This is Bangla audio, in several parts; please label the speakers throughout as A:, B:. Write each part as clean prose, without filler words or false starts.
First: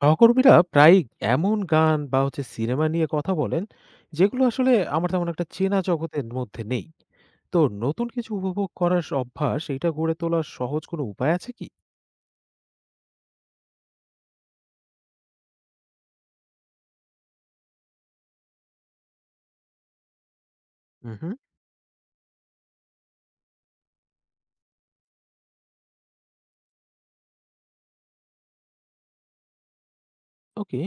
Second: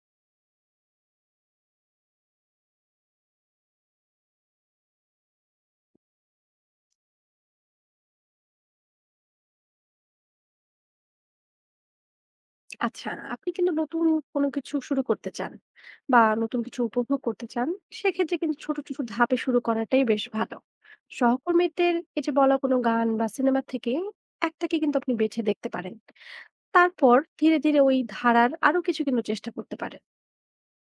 A: সহকর্মীরা প্রায়ই এমন গান বা সিনেমা নিয়ে কথা বলেন, যেগুলো আসলে আমার তেমন একটা চেনা জগতের মধ্যে নেই। তো নতুন কিছু উপভোগ করার অভ্যাস এটা গড়ে তোলার সহজ কোনো উপায় আছে কি?
B: আচ্ছা, আপনি কিন্তু নতুন কোনো কিছু শুরু করতে চান বা নতুন কিছু উপভোগ করতে চান, সেক্ষেত্রে কিন্তু ছোট ছোট ধাপে শুরু করাটাই বেশ ভালো।
A: হুম।
B: সহকর্মীদের এই যে বলা কোনো গান বা সিনেমা থেকে একটাকে কিন্তু আপনি বেছে দেখতে পারেন। তারপর ধীরে ধীরে ওই ধারার আরো কিছু কিন্তু চেষ্টা করতে পারেন।
A: ওকে,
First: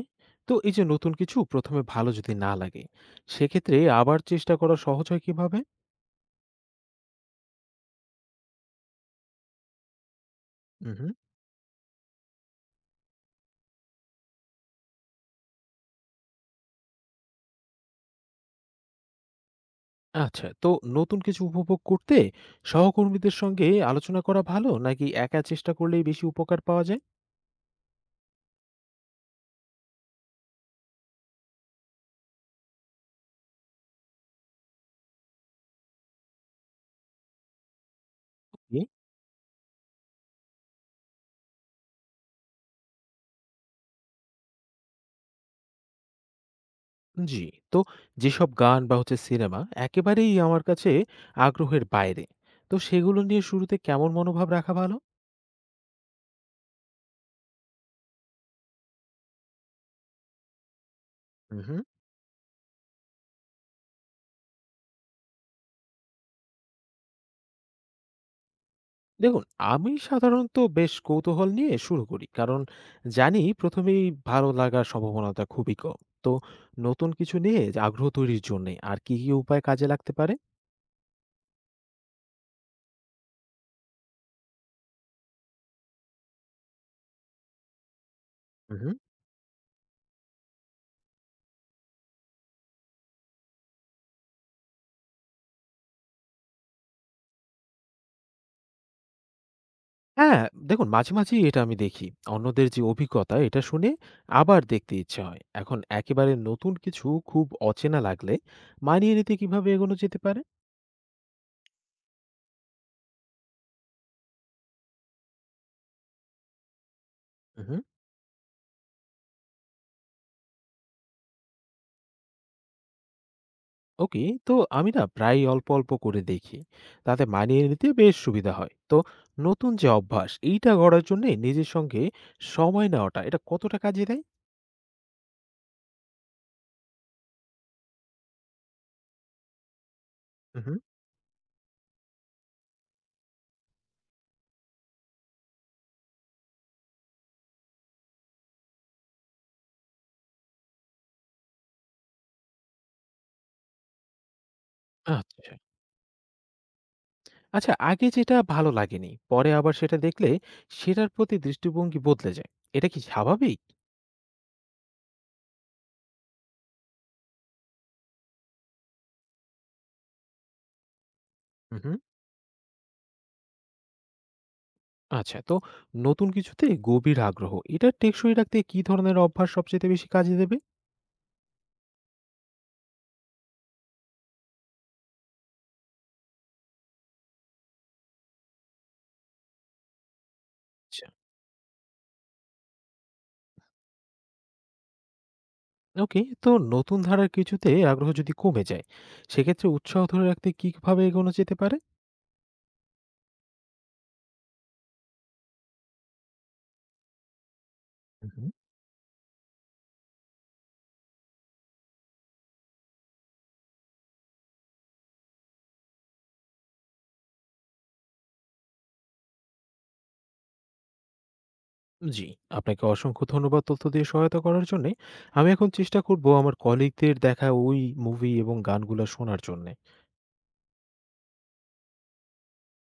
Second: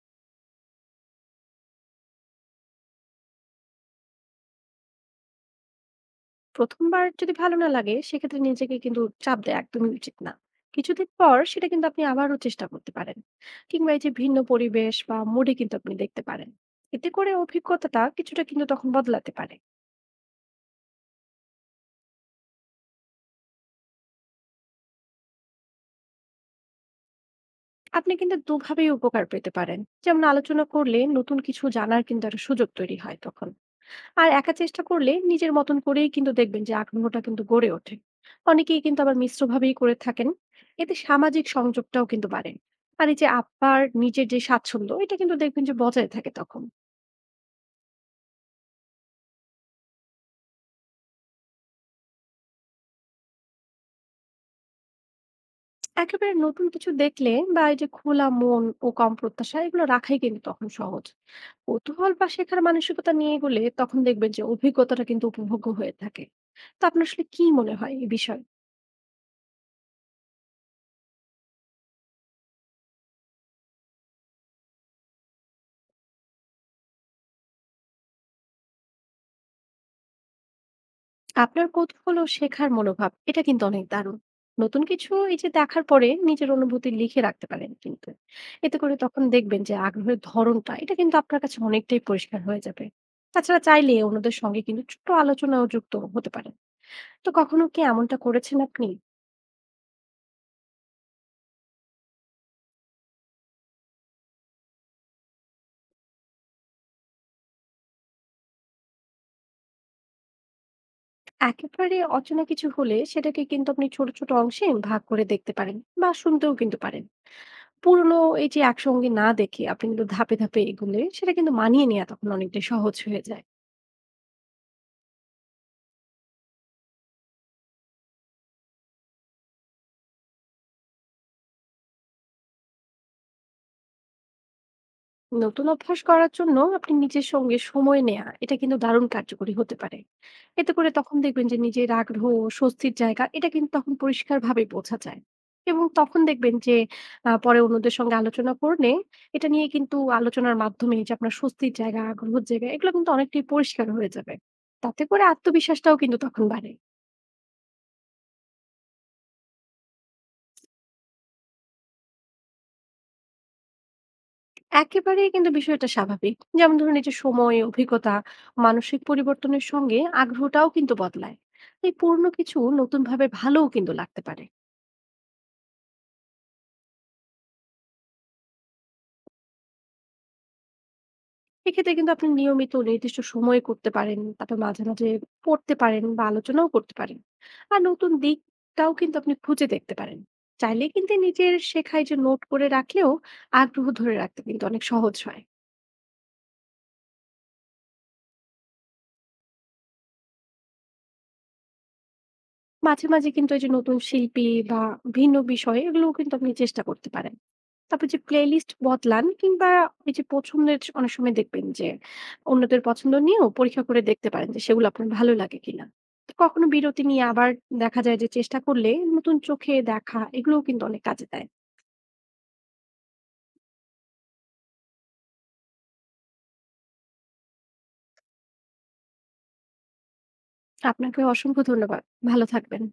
A: তো এই যে নতুন কিছু প্রথমে ভালো যদি না লাগে, সেক্ষেত্রে আবার চেষ্টা করা সহজ হয় কিভাবে?
B: প্রথমবার যদি ভালো না লাগে, সেক্ষেত্রে নিজেকে কিন্তু চাপ দেওয়া একদমই উচিত না। কিছুদিন
A: হুম।
B: পর সেটা কিন্তু আপনি আবারও চেষ্টা করতে পারেন। কিংবা এই যে ভিন্ন পরিবেশ বা মুডে কিন্তু আপনি দেখতে পারেন, এতে করে অভিজ্ঞতাটা কিছুটা কিন্তু তখন বদলাতে পারে।
A: আচ্ছা, তো নতুন কিছু উপভোগ করতে সহকর্মীদের সঙ্গে আলোচনা করা ভালো নাকি একা চেষ্টা করলেই বেশি উপকার পাওয়া যায়?
B: আপনি কিন্তু দুভাবেই উপকার পেতে পারেন। যেমন আলোচনা করলে নতুন কিছু জানার কিন্তু একটা সুযোগ তৈরি হয় তখন। আর একা চেষ্টা করলে নিজের মতন করেই কিন্তু দেখবেন যে আগ্রহটা কিন্তু গড়ে ওঠে। অনেকেই কিন্তু আবার মিশ্রভাবেই করে থাকেন। এতে সামাজিক সংযোগটাও কিন্তু বাড়ে। আর এই যে আপনার নিজের যে স্বাচ্ছন্দ্য, এটা কিন্তু দেখবেন যে বজায় থাকে তখন।
A: জি, তো যেসব গান বা সিনেমা একেবারেই আমার কাছে আগ্রহের বাইরে, তো সেগুলো নিয়ে শুরুতে কেমন মনোভাব রাখা ভালো?
B: একেবারে নতুন কিছু দেখলে বা এই যে খোলা মন ও কম প্রত্যাশা এগুলো রাখাই কিন্তু তখন সহজ।
A: উম হুম।
B: কৌতূহল বা শেখার মানসিকতা নিয়ে গেলে তখন দেখবেন যে অভিজ্ঞতাটা কিন্তু উপভোগ্য হয়ে থাকে। তো আপনার আসলে কি মনে হয় এই বিষয়ে?
A: দেখুন, আমি সাধারণত বেশ কৌতূহল নিয়ে শুরু করি। কারণ জানি প্রথমেই ভালো লাগার সম্ভাবনাটা খুবই কম। তো নতুন কিছু নিয়ে আগ্রহ তৈরির জন্যে আর কি উপায় কাজে লাগতে পারে?
B: আপনার কৌতূহল ও শেখার মনোভাব, এটা কিন্তু অনেক দারুণ। নতুন কিছু এই যে দেখার পরে নিজের অনুভূতি লিখে রাখতে পারেন কিন্তু। এতে করে তখন দেখবেন যে আগ্রহের ধরনটা এটা কিন্তু আপনার কাছে অনেকটাই পরিষ্কার হয়ে যাবে। তাছাড়া চাইলে অন্যদের সঙ্গে কিন্তু ছোট আলোচনাও যুক্ত হতে পারেন। তো কখনো কি এমনটা করেছেন আপনি?
A: হ্যাঁ, দেখুন মাঝেই এটা আমি দেখি। অন্যদের যে অভিজ্ঞতা এটা শুনে আবার দেখতে ইচ্ছে হয়। এখন একেবারে নতুন কিছু খুব অচেনা লাগলে মানিয়ে নিতে কিভাবে এগোনো যেতে পারে?
B: একেবারে অচেনা কিছু হলে সেটাকে কিন্তু আপনি ছোট ছোট অংশে ভাগ করে দেখতে পারেন বা শুনতেও কিন্তু পারেন।
A: উহু,
B: পুরনো এই যে একসঙ্গে না দেখে আপনি কিন্তু ধাপে ধাপে এগুলে সেটা কিন্তু মানিয়ে নেওয়া তখন অনেকটাই সহজ হয়ে যায়।
A: ওকে। তো আমি না প্রায়ই অল্প করে দেখি। তাতে মানিয়ে নিতে বেশ সুবিধা হয়। তো নতুন যে অভ্যাস এইটা গড়ার জন্যে নিজের সঙ্গে সময় নেওয়াটা এটা কতটা কাজে দেয়?
B: নতুন অভ্যাস করার জন্য আপনি নিজের সঙ্গে সময় নেয়া, এটা কিন্তু দারুণ কার্যকরী হতে পারে। এতে
A: উহু,
B: করে তখন দেখবেন যে নিজের আগ্রহ ও স্বস্তির জায়গা এটা কিন্তু তখন পরিষ্কারভাবে বোঝা যায়। এবং তখন দেখবেন যে পরে অন্যদের সঙ্গে আলোচনা করলে এটা নিয়ে কিন্তু আলোচনার মাধ্যমে যে আপনার স্বস্তির জায়গা, আগ্রহের জায়গা এগুলো কিন্তু অনেকটাই পরিষ্কার হয়ে যাবে। তাতে করে
A: আচ্ছা।
B: আত্মবিশ্বাসটাও কিন্তু তখন বাড়ে।
A: আচ্ছা, আগে যেটা ভালো লাগেনি, পরে আবার সেটা দেখলে সেটার প্রতি দৃষ্টিভঙ্গি বদলে যায়। এটা কি স্বাভাবিক?
B: একেবারেই কিন্তু বিষয়টা স্বাভাবিক। যেমন ধরুন, এই যে সময়, অভিজ্ঞতা, মানসিক পরিবর্তনের সঙ্গে আগ্রহটাও কিন্তু বদলায়।
A: উহু।
B: তাই পুরনো কিছু নতুনভাবে ভালোও কিন্তু লাগতে পারে।
A: আচ্ছা, তো নতুন কিছুতে গভীর আগ্রহ এটা টেকসই রাখতে কি ধরনের অভ্যাস সবচেয়ে বেশি কাজে দেবে?
B: এক্ষেত্রে কিন্তু আপনি নিয়মিত নির্দিষ্ট সময়ে করতে পারেন, তারপর মাঝে মাঝে পড়তে পারেন বা আলোচনাও করতে পারেন। আর নতুন দিকটাও কিন্তু আপনি খুঁজে দেখতে পারেন। চাইলে
A: আচ্ছা।
B: কিন্তু নিজের শেখায় যে নোট করে রাখলেও আগ্রহ ধরে রাখতে কিন্তু অনেক সহজ হয়।
A: ওকে, তো নতুন ধারার কিছুতে আগ্রহ যদি কমে যায়, সেক্ষেত্রে উৎসাহ ধরে রাখতে কিভাবে এগোনো যেতে পারে?
B: মাঝে মাঝে কিন্তু এই যে নতুন শিল্পী বা ভিন্ন বিষয় এগুলোও কিন্তু আপনি চেষ্টা করতে পারেন। তারপর যে
A: হুম।
B: প্লেলিস্ট বদলান, কিংবা এই যে পছন্দের অনেক সময় দেখবেন যে অন্যদের পছন্দ নিয়েও পরীক্ষা করে দেখতে পারেন যে সেগুলো আপনার ভালো লাগে কিনা। তো কখনো বিরতি নিয়ে আবার দেখা যায় যে চেষ্টা করলে নতুন চোখে দেখা, এগুলোও কিন্তু অনেক কাজে দেয়।
A: জি, আপনাকে অসংখ্য ধন্যবাদ তথ্য দিয়ে সহায়তা করার জন্যে। আমি এখন চেষ্টা করব আমার কলিগদের দেখা ওই মুভি এবং গানগুলো শোনার জন্যে।
B: আপনাকে অসংখ্য ধন্যবাদ। ভালো থাকবেন।